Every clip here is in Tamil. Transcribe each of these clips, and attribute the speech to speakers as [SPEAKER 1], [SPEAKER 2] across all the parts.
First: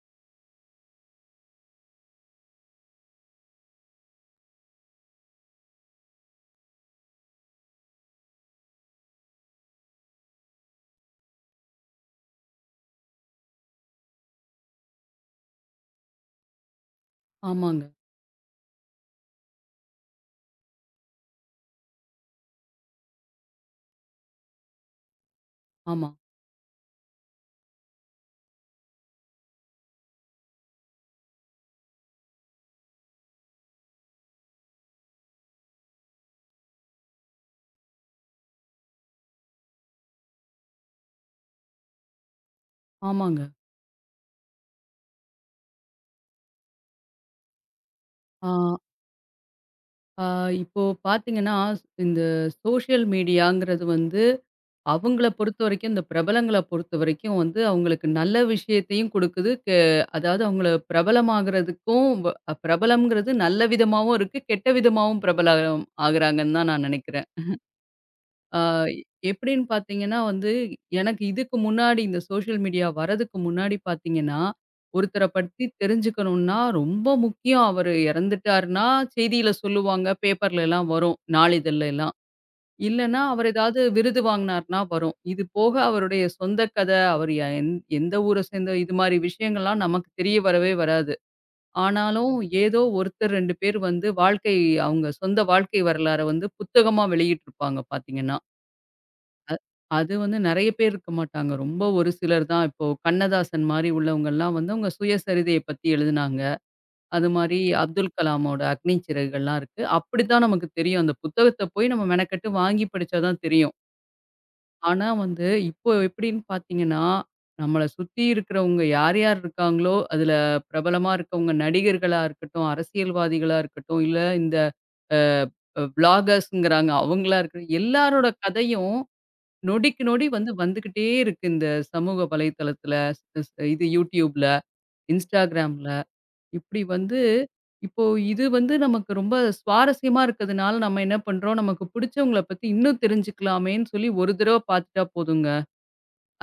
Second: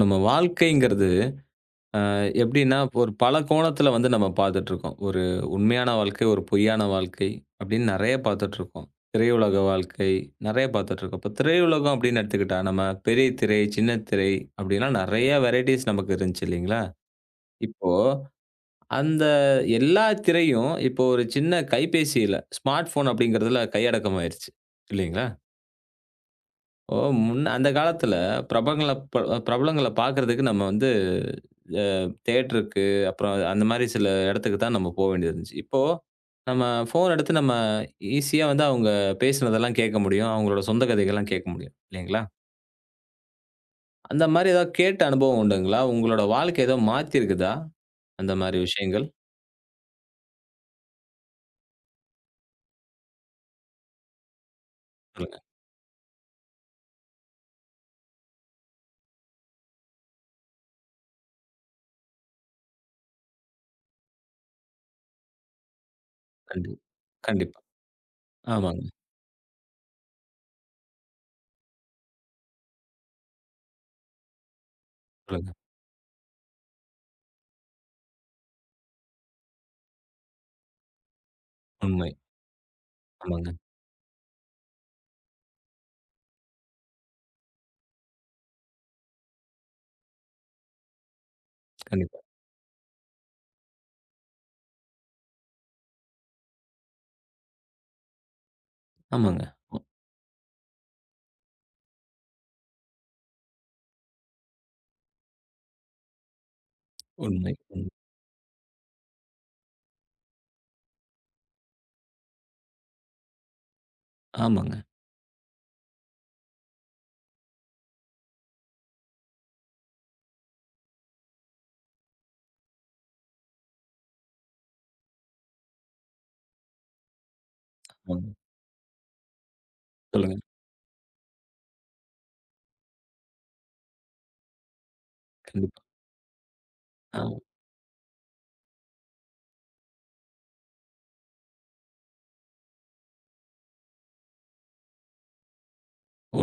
[SPEAKER 1] நம்ம வாழ்க்கைங்கிறது எப்படின்னா, ஒரு பல கோணத்தில வந்து நம்ம பார்த்துட்டுருக்கோம். ஒரு உண்மையான வாழ்க்கை, ஒரு பொய்யான வாழ்க்கை அப்படின்னு நெறைய பார்த்துட்டுருக்கோம். திரையுலக வாழ்க்கை நெறைய பார்த்துட்டுருக்கோம். இப்போ திரையுலகம் அப்படின்னு எடுத்துக்கிட்டா, நம்ம பெரிய திரை, சின்ன திரை அப்படிலாம் நெறைய வெரைட்டீஸ் நமக்கு இருந்துச்சு இல்லைங்களா?
[SPEAKER 2] ஆமாங்க.
[SPEAKER 1] இப்போ அந்த எல்லா திரையும் இப்போ ஒரு சின்ன கைபேசியில, ஸ்மார்ட் ஃபோன் அப்படிங்கிறதுல கையடக்கம் ஆயிருச்சு இல்லைங்களா?
[SPEAKER 2] ஆமா,
[SPEAKER 1] ஓ! முன்ன அந்த காலத்துல பிரபங்கள ப பிரபலங்கள பார்க்கறதுக்கு நம்ம வந்து அ தியேட்டருக்கு, அப்புறம் அந்த மாரி சில இடத்துக்கு தான் நம்ம போ வேண்டியது இருந்துச்சு. இப்போ நம்ம ஃபோன் எடுத்து நம்ம ஈஸியா வந்து அவங்க பேசினதெல்லாம் கேட்க முடியும். அவங்களோட சொந்த கதைகள்லாம் கேட்க முடியும். இல்லைங்களா?
[SPEAKER 2] ஆமாங்க.
[SPEAKER 1] அந்த மாரி ஏதாவது கேட்ட அனுபவம் உண்டுங்களா? உங்களோட வாழ்க்கை ஏதோ மாத்தியிருக்குதா? அந்த
[SPEAKER 2] ஆ,
[SPEAKER 1] மாரி விஷயங்கள்?
[SPEAKER 2] ஆ இப்போ பார்த்தீங்கன்னா, இந்த சோஷியல் மீடியாங்கிறது வந்து அவங்கள
[SPEAKER 1] சொல்லுங்க.
[SPEAKER 2] பொறுத்தவரைக்கும், இந்த பிரபலங்கள பொறுத்தவரைக்கும் வந்து அவங்களுக்கு நல்ல விஷயத்தையும் குடுக்குது. அதாவது அவங்கள பிரபலமாகறதுக்கும் வ பிரபலம்ங்கிறது நல்ல விதமாவும் இருக்கு, கெட்ட விதமாவும் பிரபலம் ஆகுறாங்கன்னு தான்
[SPEAKER 1] கண்டி
[SPEAKER 2] நான் நெனைக்கிறேன்.
[SPEAKER 1] கண்டிப்பா.
[SPEAKER 2] ஆ
[SPEAKER 1] ஆமாங்க.
[SPEAKER 2] எப்படின்னு பார்த்தீங்கன்னா வந்து, எனக்கு இதுக்கு முன்னாடி இந்த சோஷியல் மீடியா வரதுக்கு முன்னாடி பார்த்தீங்கன்னா, ஒருத்தர
[SPEAKER 1] சொல்லுங்க.
[SPEAKER 2] பத்தி தெரிஞ்சுக்கணும்னா ரொம்ப முக்கியம். அவரு இறந்துட்டாருன்னா செய்தியில சொல்லுவாங்க. பேப்பர்லலாம் வரும்.
[SPEAKER 1] உண்மை.
[SPEAKER 2] நாளிதழ்லலாம். இல்லன்னா, அவர்
[SPEAKER 1] ஆமாங்க.
[SPEAKER 2] ஏதாவது விருது வாங்குனாருன்னா வரும். இது போக அவருடைய சொந்த கதை, அவர் எந்த ஊர சேர்ந்த இது மாரி விஷயங்கள்லாம் நமக்கு தெரிய வரவே வராது.
[SPEAKER 1] கண்டிப்பா.
[SPEAKER 2] ஆனாலும் ஏதோ ஒருத்தர் 2 பேர் வந்து வாழ்க்கை அவங்க சொந்த வாழ்க்கை வரலாற வந்து புத்தகமா வெளியிட்டிருப்பாங்க பார்த்தீங்கன்னா.
[SPEAKER 1] ஆமாங்க.
[SPEAKER 2] அது வந்து நெறைய பேர் இருக்க மாட்டாங்க. ரொம்ப ஒரு சிலர் தான். இப்போ கண்ணதாசன் மாரி உள்ளவங்கலாம் வந்து அவங்க சுயசரிதைய பத்தி எழுதுனாங்க. அது
[SPEAKER 1] உண்மை.
[SPEAKER 2] மாரி
[SPEAKER 1] ம்.
[SPEAKER 2] அப்துல் கலாமோட அக்னி சிறகுகள்லாம் இருக்கு. அப்படித்தான் நமக்கு தெரியும். அந்த புத்தகத்த போய் நம்ம மெனக்கெட்டு வாங்கி படிச்சா தான் தெரியும்.
[SPEAKER 1] ஆமாங்க.
[SPEAKER 2] ஆனா வந்து இப்போ எப்படின்னு பார்த்தீங்கன்னா, நம்மள சுத்தி இருக்கிறவங்க யார் யார் இருக்காங்களோ, அதுல பிரபலமா இருக்கவங்க நடிகர்களா இருக்கட்டும், அரசியல்வாதிகளா இருக்கட்டும், இல்ல இந்த அ வ்ளாகர்ஸ்ங்கிறாங்க அவங்களா இருக்கட்டும், எல்லாரோட
[SPEAKER 1] ஆமாங்க.
[SPEAKER 2] கதையும் நொடிக்கு நொடி
[SPEAKER 1] சொல்லுங்க.
[SPEAKER 2] வந்து வந்துகிட்டே இருக்கு இந்த சமூக வலைத்தளத்துல, ஸ் ஸ் இது YouTubeல,
[SPEAKER 1] கண்டிப்பா.
[SPEAKER 2] Instagramல இப்படி வந்து
[SPEAKER 1] ஆ.
[SPEAKER 2] இப்போ இது வந்து நமக்கு ரொம்ப சுவாரஸ்யமா இருக்கிறதுனால நம்ம என்ன பண்றோம், நமக்கு பிடிச்சவங்கள பத்தி இன்னும் தெரிஞ்சுக்கலாமேன்னு சொல்லி ஒரு தடவ பார்த்துட்டா போதுங்க.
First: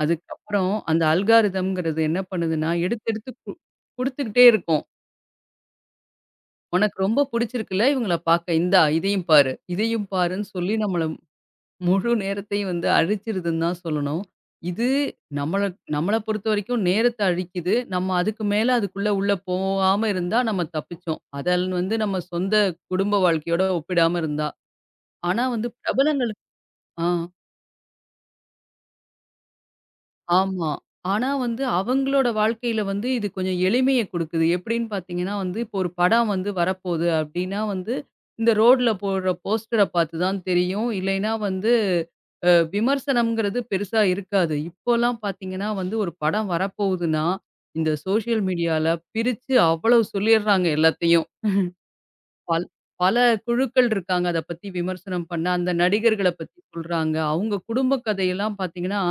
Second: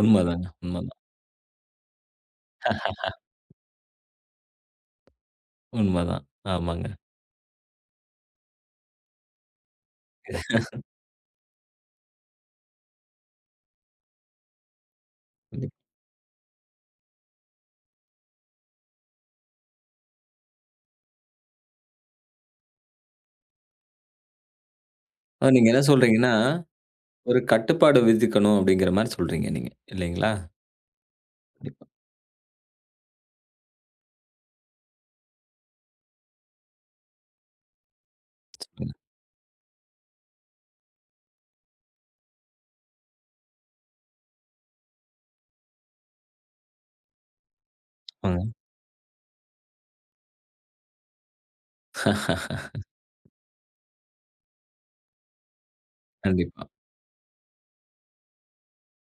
[SPEAKER 1] உண்மதாங்க.
[SPEAKER 2] அதுக்கப்புறம்
[SPEAKER 1] உண்மதான்,
[SPEAKER 2] அந்த அல்காரிதம்ங்கிறது என்ன பண்ணுதுன்னா, எடுத்து எடுத்து குடுத்துக்கிட்டே இருக்கும்.
[SPEAKER 1] உண்மதான். ஆமாங்க.
[SPEAKER 2] உனக்கு ரொம்ப பிடிச்சிருக்குல்ல இவங்கள பார்க்க, இந்தா இதையும் பாரு, இதையும் பாருன்னு சொல்லி நம்மள முழு நேரத்தையும் வந்து அழிச்சிருதுன்னு தான் சொல்லணும். இது நம்மள
[SPEAKER 1] கண்டிப்பா.
[SPEAKER 2] நம்மள பொறுத்தவரைக்கும் நேரத்த அழிக்குது. நம்ம அதுக்கு மேல அதுக்குள்ள உள்ள போகாம இருந்தா நம்ம தப்பிச்சோம். அதன் வந்து நம்ம சொந்த குடும்ப வாழ்க்கையோட ஒப்பிடாம இருந்தா. ஆனா
[SPEAKER 1] நீங்க
[SPEAKER 2] வந்து
[SPEAKER 1] என்ன சொல்றீங்கன்னா,
[SPEAKER 2] பிரபலங்கள் ஆ.
[SPEAKER 1] ஒரு கட்டுப்பாடு விதிக்கணும் அப்படிங்கிற மாரி சொல்றீங்க நீங்க. இல்லைங்களா?
[SPEAKER 2] ஆமா. ஆனா வந்து
[SPEAKER 1] கண்டிப்பா.
[SPEAKER 2] அவங்களோட வாழ்க்கையில வந்து இது கொஞ்சம் எளிமைய குடுக்குது. எப்படின்னு பார்த்தீங்கன்னா வந்து, இப்போ ஒரு படம் வந்து வரப்போகுது அப்படின்னா வந்து, இந்த ரோட்ல
[SPEAKER 1] சொல்லுங்க.
[SPEAKER 2] போடுற போஸ்டர பார்த்து தான் தெரியும். இல்லைன்னா வந்து விமர்சனம்ங்கிறது பெருசா இருக்காது. இப்போலாம் பார்த்தீங்கன்னா வந்து ஒரு படம் வரப்போகுதுன்னா, இந்த சோஷியல்
[SPEAKER 1] ஆங்க.
[SPEAKER 2] மீடியால பிரிச்சு அவ்வளவு சொல்லிடுறாங்க எல்லாத்தையும். பல் பல குழுக்கள் இருக்காங்க. அத பத்தி விமர்சனம் பண்ண. அந்த நடிகர்கள பத்தி
[SPEAKER 1] கண்டிப்பா.
[SPEAKER 2] சொல்றாங்க. அவங்க குடும்ப கதையெல்லாம் பார்த்தீங்கன்னா,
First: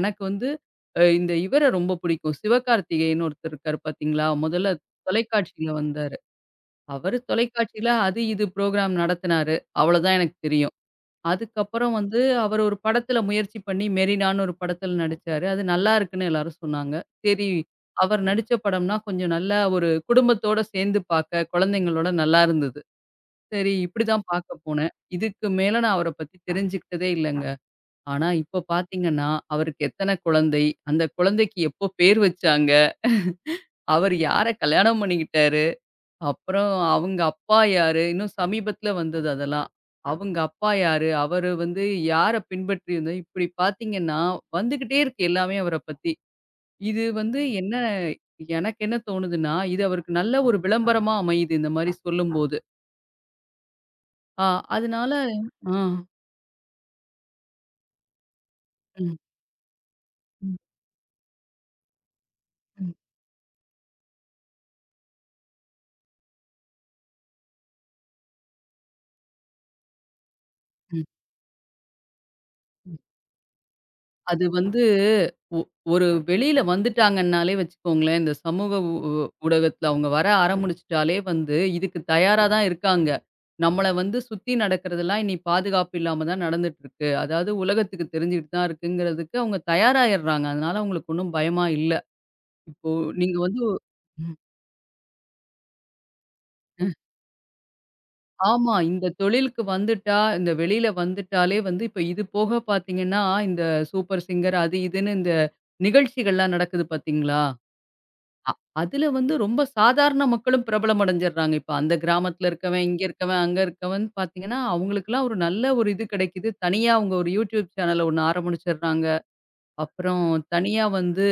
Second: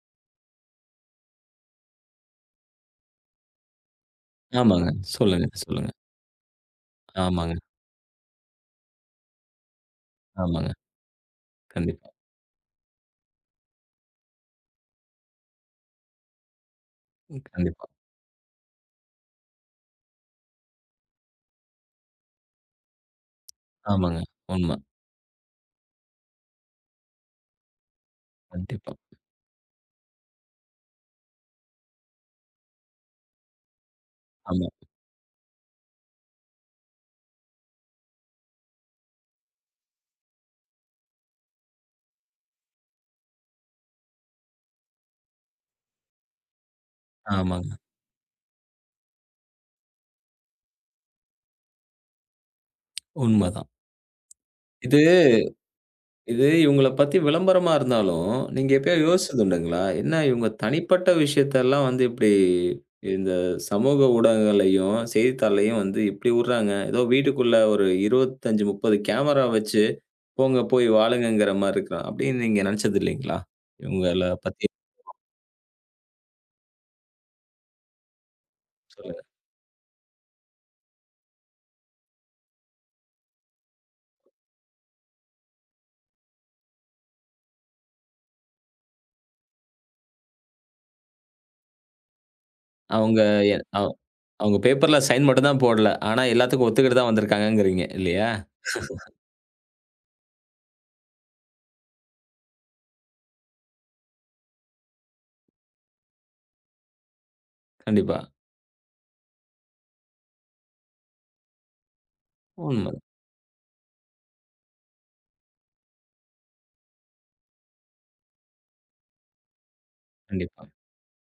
[SPEAKER 2] எனக்கு வந்து இந்த இவர ரொம்ப பிடிக்கும். சிவகார்த்திகேயன்னு ஒருத்தர் இருக்காரு பார்த்தீங்களா? முதல்ல
[SPEAKER 1] ஆமாங்க. சொல்லுங்க,
[SPEAKER 2] தொலைக்காட்சியில
[SPEAKER 1] சொல்லுங்க.
[SPEAKER 2] வந்தாரு. அவரு
[SPEAKER 1] ஆமாங்க,
[SPEAKER 2] தொலைக்காட்சியில அது இது ப்ரோகிராம் நடத்தினாரு. அவ்வளோதான் எனக்கு
[SPEAKER 1] ஆமாங்க.
[SPEAKER 2] தெரியும். அதுக்கப்புறம்
[SPEAKER 1] கண்டிப்பா,
[SPEAKER 2] வந்து அவர் ஒரு படத்தில முயற்சி பண்ணி மெரினான்னு ஒரு படத்தில நடிச்சாரு. அது நல்லா இருக்குன்னு எல்லாரும் சொன்னாங்க. சரி
[SPEAKER 1] கண்டிப்பா.
[SPEAKER 2] அவர் நடிச்ச படம்னா கொஞ்சம் நல்லா ஒரு குடும்பத்தோட சேர்ந்து பார்க்க குழந்தைங்களோட நல்லா இருந்தது. சரி,
[SPEAKER 1] ஆமாங்க.
[SPEAKER 2] இப்படிதான் பார்க்க
[SPEAKER 1] உண்ம.
[SPEAKER 2] போனேன். இதுக்கு மேல நான் அவர பத்தி தெரிஞ்சுக்கிட்டதே இல்லங்க. ஆனா இப்ப
[SPEAKER 1] கண்டிப்பா.
[SPEAKER 2] பார்த்தீங்கன்னா, அவருக்கு எத்தன குழந்தை, அந்த குழந்தைக்கு எப்போ பேர் வச்சாங்க, அவர் யார
[SPEAKER 1] ஆமா,
[SPEAKER 2] கல்யாணம் பண்ணிக்கிட்டாரு, அப்புறம் அவங்க அப்பா யாரு, இன்னும் சமீபத்தில வந்தது அதெல்லாம். அவங்க அப்பா யாரு, அவரு வந்து யார பின்பற்றி வந்து இப்படி பார்த்தீங்கன்னா, வந்துகிட்டே இருக்கு எல்லாமே அவர பத்தி. இது வந்து
[SPEAKER 1] ஆமாங்க.
[SPEAKER 2] என்ன எனக்கு என்ன தோணுதுன்னா, இது அவருக்கு நல்ல ஒரு விளம்பரமா அமையுது இந்த மாரி சொல்லும்போது.
[SPEAKER 1] உண்மதான்.
[SPEAKER 2] ஆ
[SPEAKER 1] இது
[SPEAKER 2] அதனால ஆ.
[SPEAKER 1] இது இவங்கள பத்தி விளம்பரமா இருந்தாலும், நீங்க எப்பயாவது
[SPEAKER 2] ம்.
[SPEAKER 1] யோசிச்சதுண்டுங்களா? என்ன இவங்க தனிப்பட்ட விஷயத்தெல்லாம் வந்து இப்படி
[SPEAKER 2] ம்,
[SPEAKER 1] இந்த சமூக ஊடகங்கள்லயும், செய்தித்தாள்லயும் வந்து இப்படி உடுறாங்க. ஏதோ வீட்டுக்குள்ள ஒரு 25, 30 கேமரா வச்சு, போங்க போய்
[SPEAKER 2] ம்.
[SPEAKER 1] வாழுங்கங்கிற மாரி இருக்கிறான். அப்படின்னு நீங்க நெனச்சது இல்லைங்களா? இவங்கள
[SPEAKER 2] அது
[SPEAKER 1] பத்தி
[SPEAKER 2] வந்து ஒ ஒரு வெளியில வந்துட்டாங்கன்னாலே வச்சுக்கோங்களேன், இந்த சமூக ஊ ஊ
[SPEAKER 1] சொல்லுங்க.
[SPEAKER 2] ஊடகத்துல அவங்க வர ஆரம்பிச்சுட்டாலே வந்து இதுக்கு தயாரா தான் இருக்காங்க. நம்மள வந்து சுத்தி நடக்கிறதெல்லாம் இனி பாதுகாப்பு இல்லாம தான் நடந்துட்டு இருக்கு. அதாவது உலகத்துக்கு தெரிஞ்சுகிட்டு தான் இருக்குங்கிறதுக்கு அவங்க தயாராயிடுறாங்க. அதனால அவங்களுக்கு ஒண்ணும் பயமா இல்ல. இப்போ
[SPEAKER 1] அவங்க
[SPEAKER 2] நீங்க
[SPEAKER 1] எ
[SPEAKER 2] வந்து
[SPEAKER 1] அவ்
[SPEAKER 2] ம்.
[SPEAKER 1] அவங்க பேப்பர்ல சைன் மட்டும் தான் போடல. ஆனா எல்லாத்துக்கும் ஒத்துக்கிட்டு தான் வந்திருக்காங்கங்கிறீங்க இல்லையா?
[SPEAKER 2] ஆமா. இந்த தொழிலுக்கு வந்துட்டா, இந்த வெளியில வந்துட்டாலே வந்து இப்ப இது போக பார்த்தீங்கன்னா, இந்த சூப்பர் சிங்கர் அது இதுன்னு இந்த நிகழ்ச்சிகள்லாம் நடக்குது பார்த்தீங்களா?
[SPEAKER 1] கண்டிப்பா.
[SPEAKER 2] அ அதுல வந்து ரொம்ப சாதாரண மக்களும் பிரபலம் அடைஞ்சடுறாங்க. இப்ப அந்த கிராமத்துல இருக்கவன்,
[SPEAKER 1] உண்ம.
[SPEAKER 2] இங்க இருக்கவன், அங்க இருக்கவன் பார்த்தீங்கன்னா, அவங்களுக்கெல்லாம் ஒரு நல்ல ஒரு இது கிடைக்குது. தனியா அவங்க ஒரு யூடியூப் சேனல் ஒண்ணு ஆரம்பிச்சடுறாங்க. அப்புறம்
[SPEAKER 1] கண்டிப்பா.
[SPEAKER 2] தனியா வந்து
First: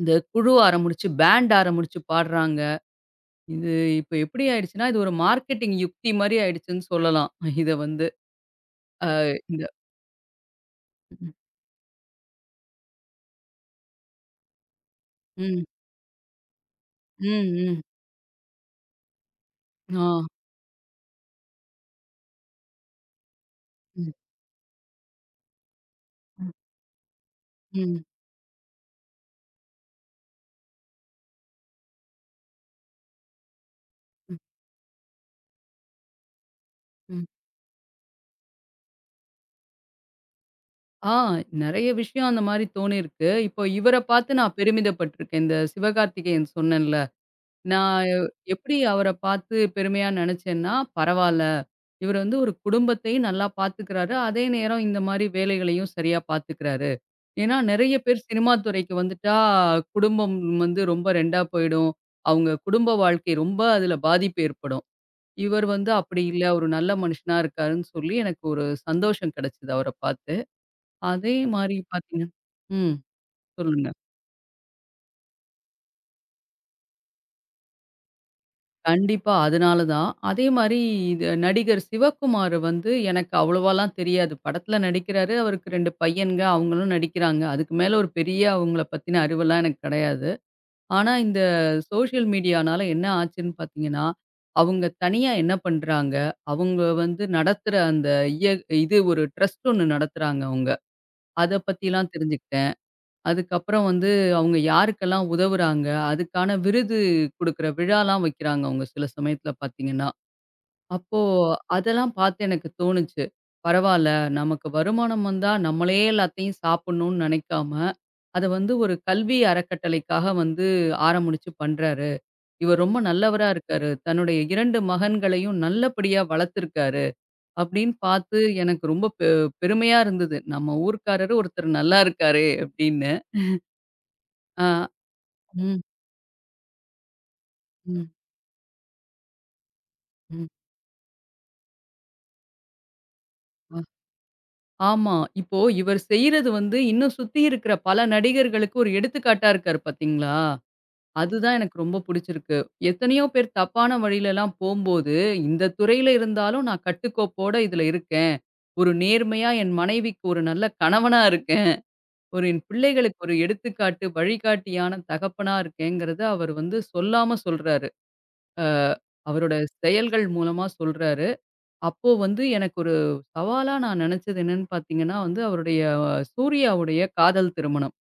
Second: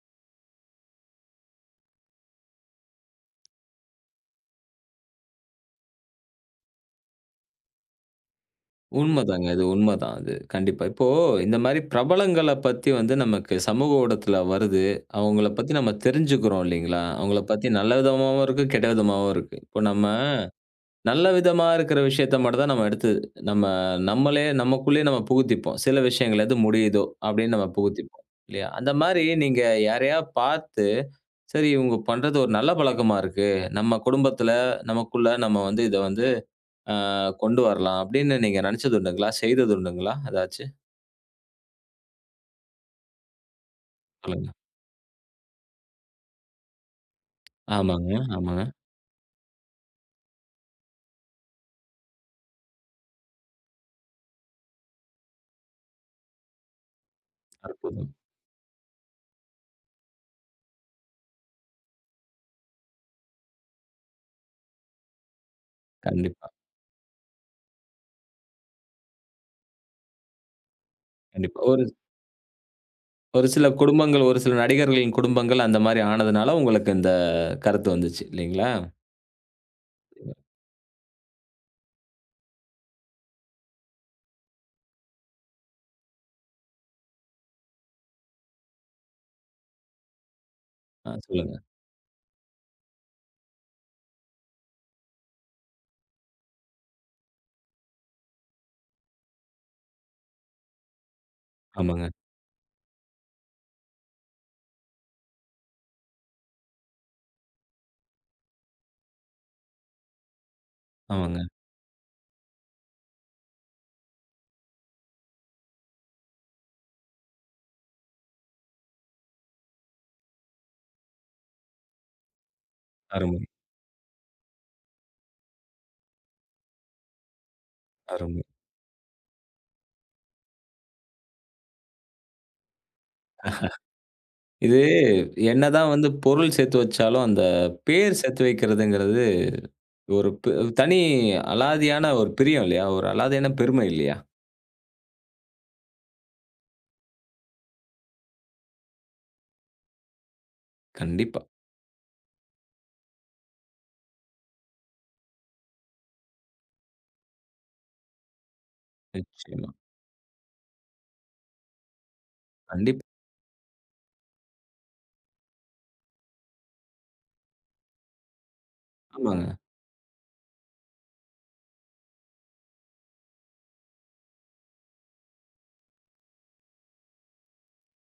[SPEAKER 2] இந்த குழு ஆரம்பிச்சு, பேண்ட் ஆரம்பிச்சு பாடுறாங்க. இது இப்ப எப்படி ஆயிடுச்சுன்னா, இது ஒரு மார்க்கெட்டிங் யுக்தி மாரி ஆயிடுச்சுன்னு சொல்லலாம். இத வந்து அ
[SPEAKER 1] உண்மதாங்க.
[SPEAKER 2] இந்த
[SPEAKER 1] அது உண்மதான் அது. கண்டிப்பா. இப்போ இந்த மாரி பிரபலங்கள பத்தி வந்து நமக்கு சமூக ஊடகத்துல வருது. அவங்கள
[SPEAKER 2] ம்,
[SPEAKER 1] பத்தி நம்ம தெரிஞ்சுக்கிறோம் இல்லைங்களா? அவங்கள
[SPEAKER 2] ம்,
[SPEAKER 1] பத்தி
[SPEAKER 2] ம்.
[SPEAKER 1] நல்ல விதமாவும் இருக்கு, கெட்ட விதமாவும் இருக்கு. இப்போ
[SPEAKER 2] ஆ.
[SPEAKER 1] நம்ம நல்ல விதமா இருக்கிற விஷயத்த மட்டும் தான் நம்ம எடுத்து நம்ம
[SPEAKER 2] ம்,
[SPEAKER 1] நம்மளே நமக்குள்ளேயே நம்ம புகுத்திப்போம். சில விஷயங்கள்
[SPEAKER 2] ம்,
[SPEAKER 1] எது முடியுதோ அப்படின்னு நம்ம
[SPEAKER 2] ம்,
[SPEAKER 1] புகுத்திப்போம் இல்லையா? அந்த மாரி நீங்க யாரையா பார்த்து, சரி இவங்க பண்றது ஒரு நல்ல பழக்கமா இருக்கு. நம்ம குடும்பத்துல, நமக்குள்ள நம்ம வந்து இத வந்து ஆ
[SPEAKER 2] ம்.
[SPEAKER 1] கொண்டு வரலாம் அப்படின்னு நீங்க நினைச்சது உண்டுங்களா? செய்தது உண்டுங்களா? ஏதாச்சு
[SPEAKER 2] ஆ நெறைய விஷயம் அந்த மாரி தோணியிருக்கு. இப்போ இவர பார்த்து
[SPEAKER 1] சொல்லுங்க.
[SPEAKER 2] நான் பெருமிதப்பட்டுருக்கேன். இந்த சிவகார்த்திகேயன் சொன்னேன்ல. நான்
[SPEAKER 1] ஆமாங்க, ஆமாங்க.
[SPEAKER 2] எப்படி அவர பார்த்து பெருமையா நெனச்சேன்னா, பரவால்ல. இவரு வந்து ஒரு குடும்பத்தையும் நல்லா பார்த்துக்கிறாரு. அதே நேரம் இந்த மாரி வேலைகளையும் சரியா பார்த்துக்கிறாரு. ஏன்னா நெறைய
[SPEAKER 1] அற்புதம்.
[SPEAKER 2] பேர் சினிமா துறைக்கு வந்துட்டா, குடும்பம் வந்து ரொம்ப 2ஆ போயிடும். அவங்க குடும்ப வாழ்க்கை ரொம்ப அதுல பாதிப்பு ஏற்படும். இவர் வந்து அப்படி இல்ல.
[SPEAKER 1] கண்டிப்பா,
[SPEAKER 2] ஒரு நல்ல மனுஷனா இருக்காருன்னு சொல்லி எனக்கு ஒரு சந்தோஷம் கெடைச்சது அவர பார்த்து. அதே
[SPEAKER 1] கண்டிப்பா.
[SPEAKER 2] மாரி
[SPEAKER 1] ஒரு
[SPEAKER 2] பார்த்தீங்க ம்.
[SPEAKER 1] ஒரு சில
[SPEAKER 2] சொல்லுங்க.
[SPEAKER 1] குடும்பங்கள், ஒரு சில நடிகர்களின் குடும்பங்கள் அந்த மாரி ஆனதுனால உங்களுக்கு இந்த கருத்து வந்துச்சு இல்லைங்களா?
[SPEAKER 2] கண்டிப்பா. அதனால தான். அதே மாரி இது நடிகர் சிவகுமார் வந்து எனக்கு அவ்வளவாலாம் தெரியாது. படத்துல நடிக்கிறாரு. அவருக்கு 2 பையன்ங்க. அவங்களும் நடிக்கிறாங்க. அதுக்கு மேல ஒரு பெரிய அவங்கள பத்தின அறிவெல்லாம் எனக்கு கிடையாது.
[SPEAKER 1] ஆ
[SPEAKER 2] ஆனா இந்த
[SPEAKER 1] சொல்லுங்க.
[SPEAKER 2] சோஷியல் மீடியானால என்ன ஆச்சுன்னு பார்த்தீங்கன்னா, அவங்க தனியா என்ன பண்றாங்க, அவங்க வந்து நடத்துற அந்த இய இது ஒரு ட்ரஸ்ட் ஒண்ணு நடத்துறாங்க அவங்க. அத
[SPEAKER 1] ஆமாங்க,
[SPEAKER 2] பத்திலாம் தெரிஞ்சுக்கிட்டேன். அதுக்கப்புறம் வந்து அவங்க யாருக்கெல்லாம் உதவுறாங்க, அதுக்கான விருது குடுக்குற விழாலாம் வைக்கிறாங்க அவங்க சில சமயத்துல பார்த்தீங்கன்னா. அப்போ
[SPEAKER 1] ஆமாங்க.
[SPEAKER 2] அதெல்லாம் பார்த்து எனக்கு தோணுச்சு. பரவால்ல நமக்கு வருமானம் வந்தா நம்மளே எல்லாத்தையும் சாப்பிடணும்னு நெனைக்காம, அத வந்து ஒரு கல்வி அறக்கட்டளைக்காக வந்து ஆரம்பிச்சு பண்றாரு. இவர் ரொம்ப
[SPEAKER 1] அருமை,
[SPEAKER 2] நல்லவரா இருக்காரு. தன்னுடைய 2 மகன்களையும் நல்லபடியா வளர்த்துருக்காரு. அப்படின்னு பார்த்து
[SPEAKER 1] அருமை.
[SPEAKER 2] எனக்கு ரொம்ப பெருமையா இருந்தது. நம்ம ஊர்க்காரரு ஒருத்தர் நல்லா இருக்காரே! அப்படின்னு. அ.
[SPEAKER 1] இது
[SPEAKER 2] ம்.
[SPEAKER 1] என்னதான் வந்து பொருள் சேர்த்து வச்சாலும், அந்த
[SPEAKER 2] ம்,
[SPEAKER 1] பேர் சேர்த்து வைக்கிறதுங்கிறது ஒரு
[SPEAKER 2] ம்.
[SPEAKER 1] ப தனி அலாதியான ஒரு பிரியம் இல்லையா? ஒரு அலாதியான
[SPEAKER 2] அ
[SPEAKER 1] பெருமை இல்லையா?
[SPEAKER 2] ஆமா. இப்போ இவர் செய்றது வந்து, இன்னும் சுத்தி இருக்கிற பல நடிகர்களுக்கு ஒரு எடுத்துக்காட்டா இருக்காரு பார்த்தீங்களா?
[SPEAKER 1] கண்டிப்பா.
[SPEAKER 2] அதுதான் எனக்கு ரொம்ப புடிச்சிருக்கு. எத்தனையோ பேர் தப்பான வழியிலலாம் போம்போது, இந்த துறையில இருந்தாலும் நான் கட்டுக்கோப்போட இதுல இருக்கேன். ஒரு நேர்மையா
[SPEAKER 1] நிச்சயமா.
[SPEAKER 2] என் மனைவிக்கு ஒரு நல்ல கணவனா இருக்கேன். ஒரு என்
[SPEAKER 1] கண்டிப்பா.
[SPEAKER 2] பிள்ளைகளுக்கு ஒரு எடுத்துக்காட்டு, வழிகாட்டியான தகப்பனா இருக்கேங்கிறத அவர் வந்து சொல்லாம சொல்றாரு. அ
[SPEAKER 1] ஆமாங்க.
[SPEAKER 2] அவரோட செயல்கள் மூலமா சொல்றாரு. அப்போ வந்து எனக்கு ஒரு சவாலா நான் நினைச்சது என்னன்னு பார்த்தீங்கன்னா வந்து, அவருடைய சூர்யாவுடைய காதல் திருமணம்.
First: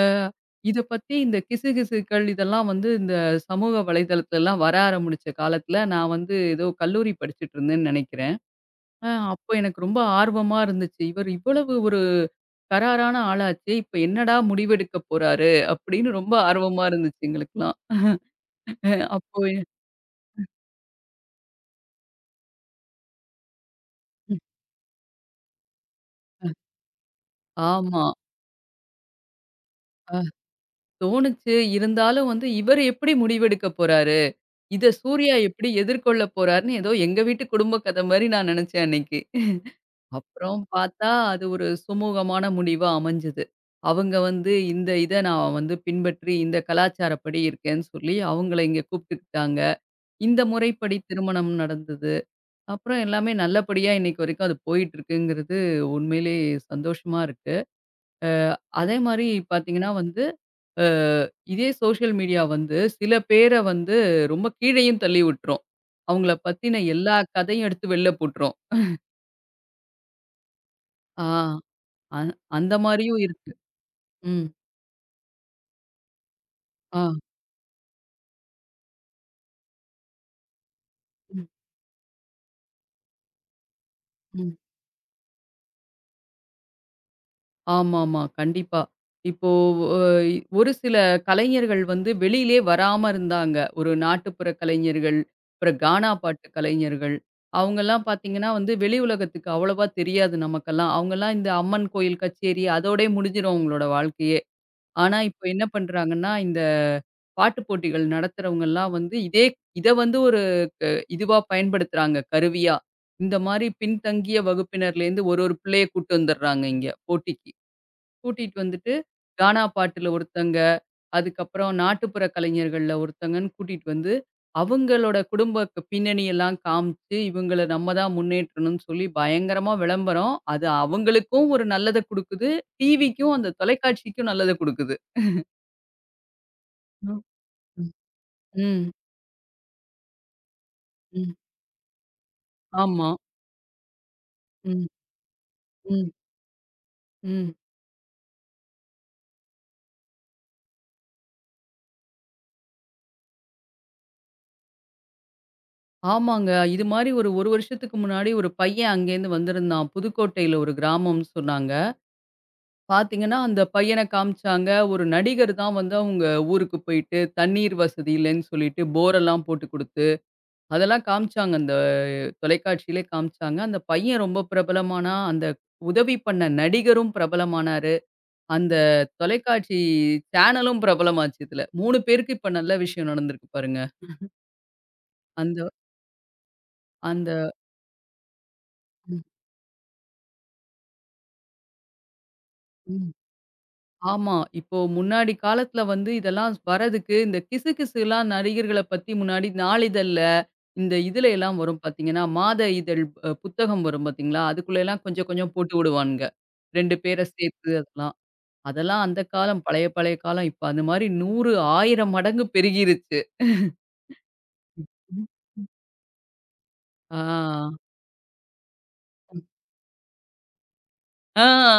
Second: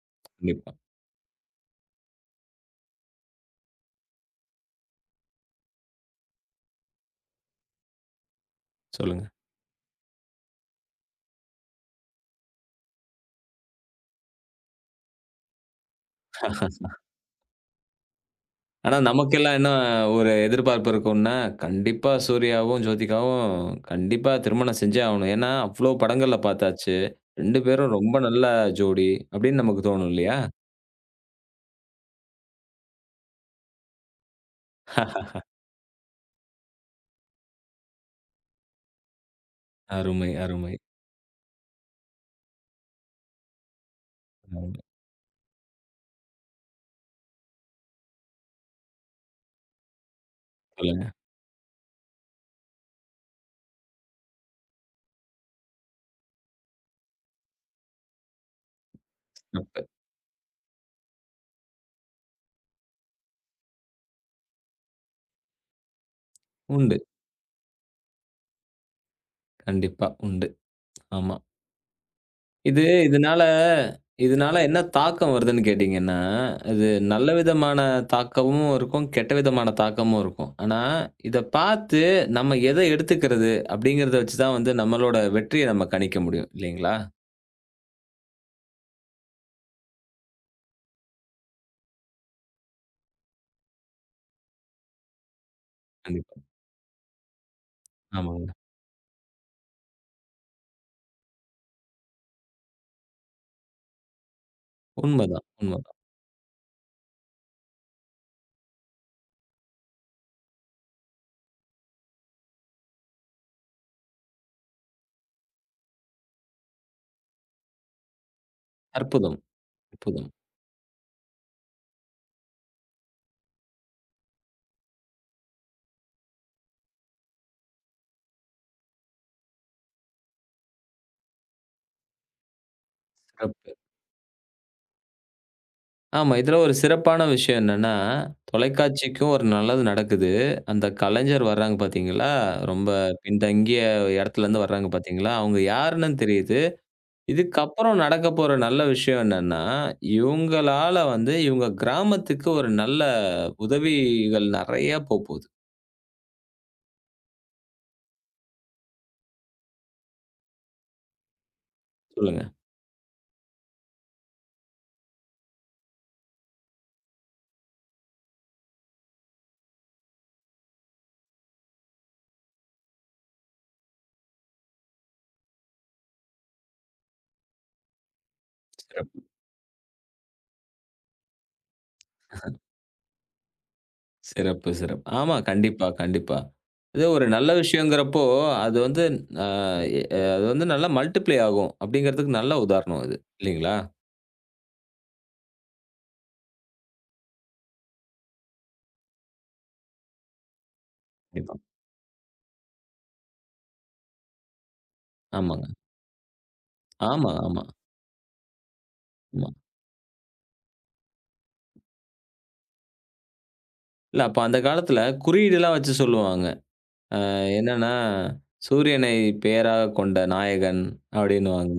[SPEAKER 2] அ
[SPEAKER 1] கண்டிப்பா.
[SPEAKER 2] இத பத்தி இந்த கிசுகிசுக்கள் இதெல்லாம் வந்து இந்த சமூக வலைதளத்துலலாம் வர ஆரம்பிச்ச காலத்துல, நான் வந்து ஏதோ கல்லூரி படிச்சுட்டு இருந்தேன்னு நெனைக்கிறேன்.
[SPEAKER 1] சொல்லுங்க.
[SPEAKER 2] அப்போ எனக்கு ரொம்ப ஆர்வமா இருந்துச்சு. இவர் இவ்வளவு ஒரு கராரான ஆளாச்சே, இப்ப என்னடா முடிவெடுக்க போறாரு? அப்படின்னு ரொம்ப ஆர்வமா இருந்துச்சு எங்களுக்கெல்லாம். அ
[SPEAKER 1] ஆனா,
[SPEAKER 2] அப்போ
[SPEAKER 1] நமக்கெல்லாம்
[SPEAKER 2] எ
[SPEAKER 1] என்ன ஒரு எதிர்பார்ப்பு இருக்கும்னா, கண்டிப்பா சூர்யாவும், ஜோதிகாவும் கண்டிப்பா
[SPEAKER 2] ம்
[SPEAKER 1] திருமணம் செஞ்சே ஆவணும். ஏன்னா, அவ்ளோ படங்கள்ல பார்த்தாச்சு. 2 பேரும்
[SPEAKER 2] ஆமா.
[SPEAKER 1] ரொம்ப நல்ல ஜோடி அப்படின்னு நமக்கு தோணும்
[SPEAKER 2] அ
[SPEAKER 1] இல்லையா?
[SPEAKER 2] தோணுச்சு. இருந்தாலும் வந்து இவர் எப்படி முடிவெடுக்க போறாரு? இத சூர்யா எப்படி எதிர்கொள்ள போறார்ன்னு ஏதோ எங்க வீட்டு குடும்ப கதை மாரி நான் நினைச்சேன் அன்னைக்கு.
[SPEAKER 1] அருமை,
[SPEAKER 2] அப்புறம்
[SPEAKER 1] அருமை.
[SPEAKER 2] பார்த்தா அது ஒரு சுமூகமான முடிவா அமைஞ்சது. அவங்க வந்து
[SPEAKER 1] அருமை.
[SPEAKER 2] இந்த இத நான் வந்து பின்பற்றி இந்த கலாச்சாரப்படி இருக்கேன்னு சொல்லி அவங்கள இங்க கூப்பிட்டுக்கிட்டாங்க. இந்த முறைப்படி
[SPEAKER 1] சொல்லுங்க.
[SPEAKER 2] திருமணம் நடந்தது. அப்புறம் எல்லாமே நல்லபடியா இன்னைக்கு வரைக்கும் அது போயிட்டு இருக்குங்கிறது உண்மையிலேயே சந்தோஷமா இருக்கு. அதே மாரி பார்த்தீங்கன்னா வந்து அ இதே சோஷியல் மீடியா வந்து சில பேர வந்து ரொம்ப கீழயும் தள்ளி விட்டுரும். அவங்கள பத்தின
[SPEAKER 1] உண்டு.
[SPEAKER 2] எல்லா கதையும் எடுத்து வெளில போட்டுரும்.
[SPEAKER 1] கண்டிப்பா உண்டு.
[SPEAKER 2] ஆ
[SPEAKER 1] ஆமா.
[SPEAKER 2] அந் அந்த
[SPEAKER 1] இது
[SPEAKER 2] மாரியும்
[SPEAKER 1] இதனால
[SPEAKER 2] இருக்கு. ம்.
[SPEAKER 1] இதனால என்ன தாக்கம் வருதுன்னு கேட்டீங்கன்னா, இது
[SPEAKER 2] ஆ.
[SPEAKER 1] நல்ல விதமான தாக்கமும் இருக்கும், கெட்ட விதமான தாக்கமும் இருக்கும். ஆனா, இத
[SPEAKER 2] ம்.
[SPEAKER 1] பார்த்து நம்ம எத எடுத்துக்கிறது அப்படிங்கிறத வச்சு
[SPEAKER 2] ம்.
[SPEAKER 1] தான் வந்து நம்மளோட வெற்றிய நம்ம கணிக்க முடியும் இல்லைங்களா?
[SPEAKER 2] ஆமாமா. கண்டிப்பா. இப்போ அ ஒரு சில கலைஞர்கள் வந்து வெளியிலே வராம இருந்தாங்க. ஒரு நாட்டுப்புற கலைஞர்கள், அப்புறம் கானா
[SPEAKER 1] கண்டிப்பா.
[SPEAKER 2] பாட்டு கலைஞர்கள். அவங்கலாம் பார்த்தீங்கன்னா
[SPEAKER 1] ஆமாங்க.
[SPEAKER 2] வந்து வெளி உலகத்துக்கு அவ்வளவா தெரியாது நமக்கெல்லாம். அவங்கலாம் இந்த அம்மன் கோயில் கச்சேரி அதோடயே முடிஞ்சிரும் அவங்களோட வாழ்க்கையே. ஆனா, இப்ப
[SPEAKER 1] உண்மதான்,
[SPEAKER 2] என்ன
[SPEAKER 1] உண்மதான்.
[SPEAKER 2] பண்றாங்கன்னா, இந்த பாட்டு போட்டிகள் நடத்துறவங்கலாம் வந்து இதே இத வந்து ஒரு க இதுவா பயன்படுத்துறாங்க, கருவியா. இந்த மாரி பின்தங்கிய வகுப்பினர்லேருந்து ஒரு ஒரு பிள்ளைய கூட்டு வந்துடுறாங்க இங்க போட்டிக்கு. கூட்டிட்டு வந்துட்டு
[SPEAKER 1] அற்புதம்,
[SPEAKER 2] கானா பாட்டுல
[SPEAKER 1] அற்புதம்.
[SPEAKER 2] ஒருத்தங்க, அதுக்கப்புறம் நாட்டுப்புற கலைஞர்கள்ல ஒருத்தங்கன்னு கூட்டிட்டு வந்து, அவங்களோட குடும்ப பின்னணியெல்லாம் காமிச்சு, இவங்கள நம்ம தான் முன்னேற்றணும்னு சொல்லி பயங்கரமா விளம்பரம். அது அவங்களுக்கும் ஒரு நல்லத குடுக்குது. டிவிக்கும் அந்த
[SPEAKER 1] சிறப்பு.
[SPEAKER 2] தொலைக்காட்சிக்கும் நல்லத குடுக்குது.
[SPEAKER 1] ஆமா, இதுல ஒரு சிறப்பான விஷயம் என்னன்னா,
[SPEAKER 2] ம்,
[SPEAKER 1] தொலைக்காட்சிக்கும் ஒரு நல்லது நடக்குது. அந்த
[SPEAKER 2] ம்.
[SPEAKER 1] கலைஞர் வர்றாங்க பார்த்தீங்களா? ரொம்ப
[SPEAKER 2] ஆமா.
[SPEAKER 1] பின்தங்கிய இடத்துலருந்து
[SPEAKER 2] ம்,
[SPEAKER 1] வர்றாங்க பார்த்தீங்களா? அவங்க
[SPEAKER 2] ம்,
[SPEAKER 1] யாருன்னு தெரியுது.
[SPEAKER 2] ம்.
[SPEAKER 1] இதுக்கப்புறம் நடக்க போற நல்ல விஷயம் என்னன்னா, இவங்களால வந்து இவங்க கிராமத்துக்கு ஒரு நல்ல உதவிகள் நெறைய போப்போது.
[SPEAKER 2] ஆமாங்க. இது மாரி ஒரு 1 வருஷத்துக்கு முன்னாடி ஒரு பையன் அங்கேருந்து வந்திருந்தான். புதுக்கோட்டையில ஒரு கிராமம்னு சொன்னாங்க.
[SPEAKER 1] சொல்லுங்க.
[SPEAKER 2] பார்த்தீங்கன்னா, அந்த பையன காமிச்சாங்க. ஒரு நடிகர் தான் வந்து அவங்க ஊருக்கு போயிட்டு தண்ணீர் வசதி இல்லன்னு சொல்லிட்டு போரெல்லாம் போட்டு குடுத்து, அதெல்லாம் காமிச்சாங்க. அந்த தொலைக்காட்சியிலே காமிச்சாங்க. அந்த பையன் ரொம்ப பிரபலமானா, அந்த உதவி பண்ண நடிகரும் பிரபலமானாரு. அந்த
[SPEAKER 1] சிறப்பு,
[SPEAKER 2] தொலைக்காட்சி சேனலும் பிரபலமாச்சு இதுல. 3 பேருக்கு இப்ப நல்ல விஷயம் நடந்திருக்கு பாருங்க.
[SPEAKER 1] சிறப்பு, சிறப்பு. ஆமா.
[SPEAKER 2] அந்த
[SPEAKER 1] கண்டிப்பா, கண்டிப்பா. இது ஒரு
[SPEAKER 2] அந்த
[SPEAKER 1] நல்ல விஷயங்கிறப்போ, அது வந்து
[SPEAKER 2] ம்,
[SPEAKER 1] அ அ அது வந்து நல்லா மல்டிப்ளை ஆகும் அப்படிங்கிறதுக்கு நல்ல உதாரணம்
[SPEAKER 2] ம்.
[SPEAKER 1] இது. இல்லைங்களா?
[SPEAKER 2] ஆமா. இப்போ முன்னாடி காலத்துல வந்து இதெல்லாம் வரதுக்கு இந்த கிசுகிசுலாம் நடிகர்கள பத்தி முன்னாடி நாளிதழ்ல, இந்த இதுல எல்லாம்
[SPEAKER 1] கண்டிப்பா.
[SPEAKER 2] வரும் பாத்தீங்கன்னா, மாத இதழ் புத்தகம் வரும் பாத்தீங்களா? அதுக்குள்ள எல்லாம் கொஞ்சம் கொஞ்சம்
[SPEAKER 1] ஆமாங்க.
[SPEAKER 2] போட்டு விடுவானுங்க. 2 பேர
[SPEAKER 1] ஆமா, ஆமா,
[SPEAKER 2] சேர்த்து அதெல்லாம். அதெல்லாம் அந்த
[SPEAKER 1] ஆமா.
[SPEAKER 2] காலம் பழைய பழைய காலம். இப்ப அந்த மாரி 100, 1000 மடங்கு பெருகிருச்சு.
[SPEAKER 1] இல்ல அப்ப அந்த காலத்துல
[SPEAKER 2] ம்.
[SPEAKER 1] குறியீடுலாம் வச்சு சொல்லுவாங்க.
[SPEAKER 2] ஆ,
[SPEAKER 1] என்னன்னா, "சூரியனை பெயராகக் கொண்ட நாயகன்"
[SPEAKER 2] ஆ.
[SPEAKER 1] அப்படின்னுவாங்க.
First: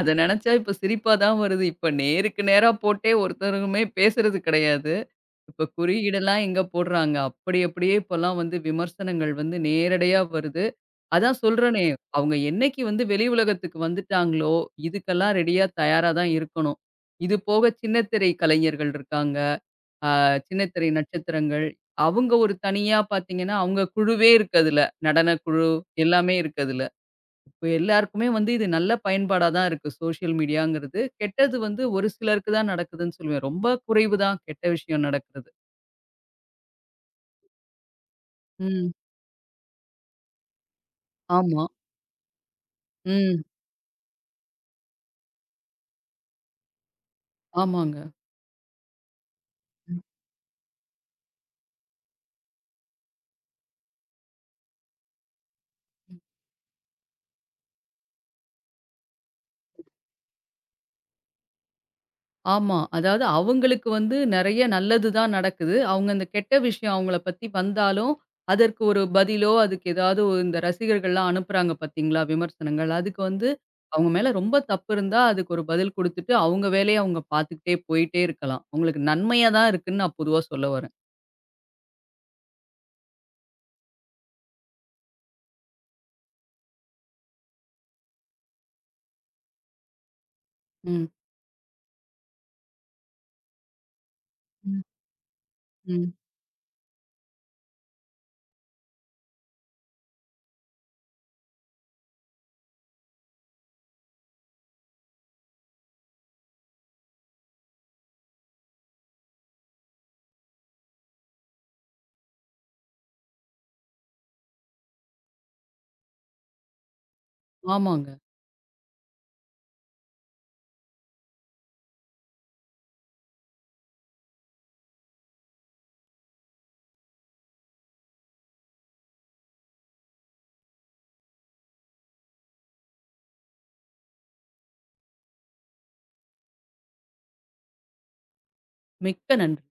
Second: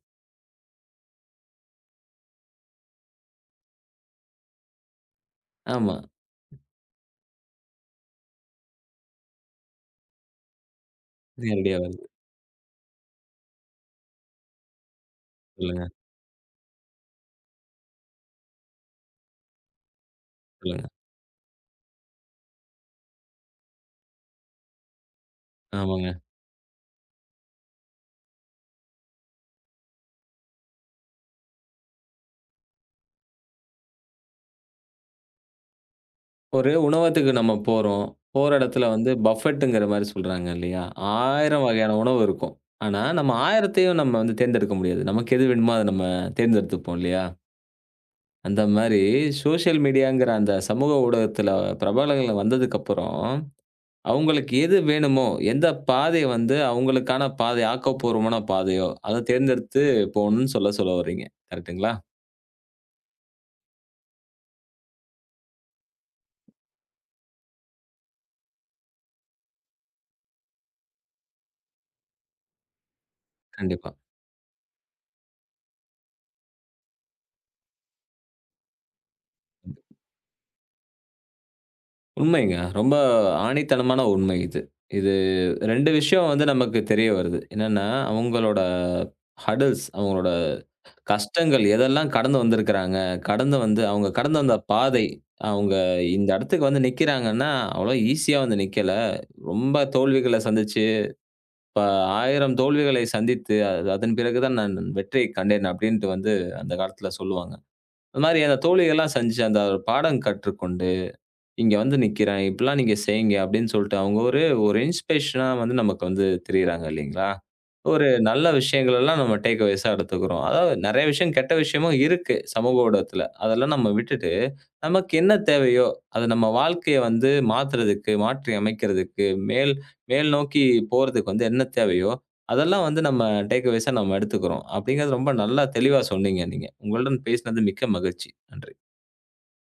[SPEAKER 2] அத நெனச்சா இப்ப சிரிப்பா தான் வருது. இப்ப நேருக்கு நேரா போட்டே ஒருத்தருமே பேசுறது கிடையாது. இப்ப
[SPEAKER 1] ஆமா.
[SPEAKER 2] குறியீடெல்லாம் எங்க போடுறாங்க. அப்படி அப்படியே இப்பலாம் வந்து விமர்சனங்கள் வந்து நேரடையா வருது. அதான்
[SPEAKER 1] நேரடியா
[SPEAKER 2] சொல்றேனே,
[SPEAKER 1] வருது.
[SPEAKER 2] அவங்க என்னைக்கு வந்து வெளி உலகத்துக்கு வந்துட்டாங்களோ, இதுக்கெல்லாம் ரெடியா
[SPEAKER 1] சொல்லுங்க,
[SPEAKER 2] தயாரா தான் இருக்கணும். இது போக சின்ன திரை கலைஞர்கள் இருக்காங்க. அ சின்ன
[SPEAKER 1] சொல்லுங்க.
[SPEAKER 2] திரை நட்சத்திரங்கள். அவங்க ஒரு தனியா பார்த்தீங்கன்னா, அவங்க குழுவே இருக்கு அதுல. நடனக் குழு
[SPEAKER 1] ஆமாங்க.
[SPEAKER 2] எல்லாமே இருக்கு அதுல. இப்ப எல்லாருக்குமே வந்து இது நல்ல பயன்பாடா தான் இருக்கு. சோஷியல் மீடியாங்கிறது. கெட்டது வந்து ஒரு சிலருக்கு தான் நடக்குதுன்னு சொல்லுவேன். ரொம்ப குறைவு தான் கெட்ட விஷயம் நடக்கிறது.
[SPEAKER 1] ஒரு உணவகத்துக்கு நம்ம போறோம். போற இடத்துல
[SPEAKER 2] ம்.
[SPEAKER 1] வந்து பஃபெட்டுங்கிற மாரி சொல்றாங்க இல்லையா?
[SPEAKER 2] ஆமா.
[SPEAKER 1] 1000 வகையான உணவு இருக்கும். ஆனா, நம்ம
[SPEAKER 2] ம்.
[SPEAKER 1] 1000த்தையும் நம்ம வந்து தேர்ந்தெடுக்க முடியாது. நமக்கு எது வேணுமோ அத நம்ம தேர்ந்தெடுத்துப்போம் இல்லையா?
[SPEAKER 2] ஆமாங்க.
[SPEAKER 1] அந்த மாரி சோசியல் மீடியாங்கிற அந்த சமூக ஊடகத்தில பிரபலங்கள் வந்ததுக்கப்புறம், அவங்களுக்கு எது வேணுமோ, எந்த பாதை வந்து அவங்களுக்கான பாதை, ஆக்கப்பூர்வமான பாதையோ, அத தேர்ந்தெடுத்து போணும்னு சொல்ல சொல்ல வர்றீங்க. கரெக்ட்டுங்களா?
[SPEAKER 2] ஆமா. அதாவது அவங்களுக்கு வந்து நெறைய நல்லது தான் நடக்குது. அவங்க அந்த கெட்ட விஷயம் அவங்கள பத்தி வந்தாலும், அதற்கு ஒரு பதிலோ, அதுக்கு ஏதாவது ஒரு இந்த ரசிகர்கள்லாம் அனுப்புறாங்க பார்த்தீங்களா? விமர்சனங்கள். அதுக்கு வந்து
[SPEAKER 1] கண்டிப்பா.
[SPEAKER 2] அவங்க மேல ரொம்ப தப்பு இருந்தா, அதுக்கு ஒரு பதில் குடுத்துட்டு, அவங்க வேலைய அவங்க பார்த்துக்கிட்டே போயிட்டே இருக்கலாம். அவங்களுக்கு நன்மையா தான் இருக்குன்னு நான் பொதுவா சொல்ல வரேன்.
[SPEAKER 1] உண்மைங்க. ரொம்ப ஆணித்தனமான உண்மை இது. இது 2 விஷயம் வந்து நமக்கு தெரிய வருது. என்னன்னா, அவங்களோட ஹர்டில்ஸ் அவங்களோட
[SPEAKER 2] ம்.
[SPEAKER 1] கஷ்டங்கள் எதெல்லாம் கடந்து வந்திருக்கிறாங்க. கடந்து வந்து அவங்க கடந்து வந்த
[SPEAKER 2] ம்.
[SPEAKER 1] பாதை, அவங்க
[SPEAKER 2] ம்.
[SPEAKER 1] இந்த இடத்துக்கு வந்து நிக்கிறாங்கன்னா, அவ்வளோ ஈஸியா வந்து நிக்கல. ரொம்ப தோல்விகள சந்திச்சு, இப்ப 1000 தோல்விகளை சந்தித்து, அது அதன் பிறகு தான் நான் வெற்றியை கண்டேன் அப்படின்ட்டு வந்து அந்த காலத்துல சொல்லுவாங்க. அது மாரி அந்த தோல்விகள்லாம் சந்திச்சு அந்த ஒரு பாடம் கற்றுக்கொண்டு இங்க வந்து நிக்கிறேன். இப்படிலாம் நீங்க செய்யுங்க அப்படின்னு சொல்லிட்டு, அவங்க ஒரு ஒரு இன்ஸ்பிரேஷனா வந்து நமக்கு வந்து திரியிறாங்க இல்லைங்களா? ஒரு
[SPEAKER 2] ஆமாங்க.
[SPEAKER 1] நல்ல விஷயங்கள் எல்லாம் நம்ம டேக் அவேஸா எடுத்துக்கிறோம். அதாவது நெறைய விஷயம், கெட்ட விஷயமும் இருக்கு சமூக ஊடகத்துல. அதெல்லாம் நம்ம விட்டுட்டு, நமக்கு என்ன தேவையோ, அத நம்ம வாழ்க்கைய வந்து மாத்துறதுக்கு, மாற்றி அமைக்கிறதுக்கு, மேல் மேல் நோக்கி போறதுக்கு வந்து என்ன தேவையோ, அதெல்லாம் வந்து நம்ம டேக் அவேஸா நம்ம எடுத்துக்கிறோம். அப்படிங்கிறது ரொம்ப நல்லா தெளிவா சொன்னீங்க நீங்க. உங்களுடன் பேசினது மிக்க மகிழ்ச்சி. நன்றி.
[SPEAKER 2] மிக்க நன்றி.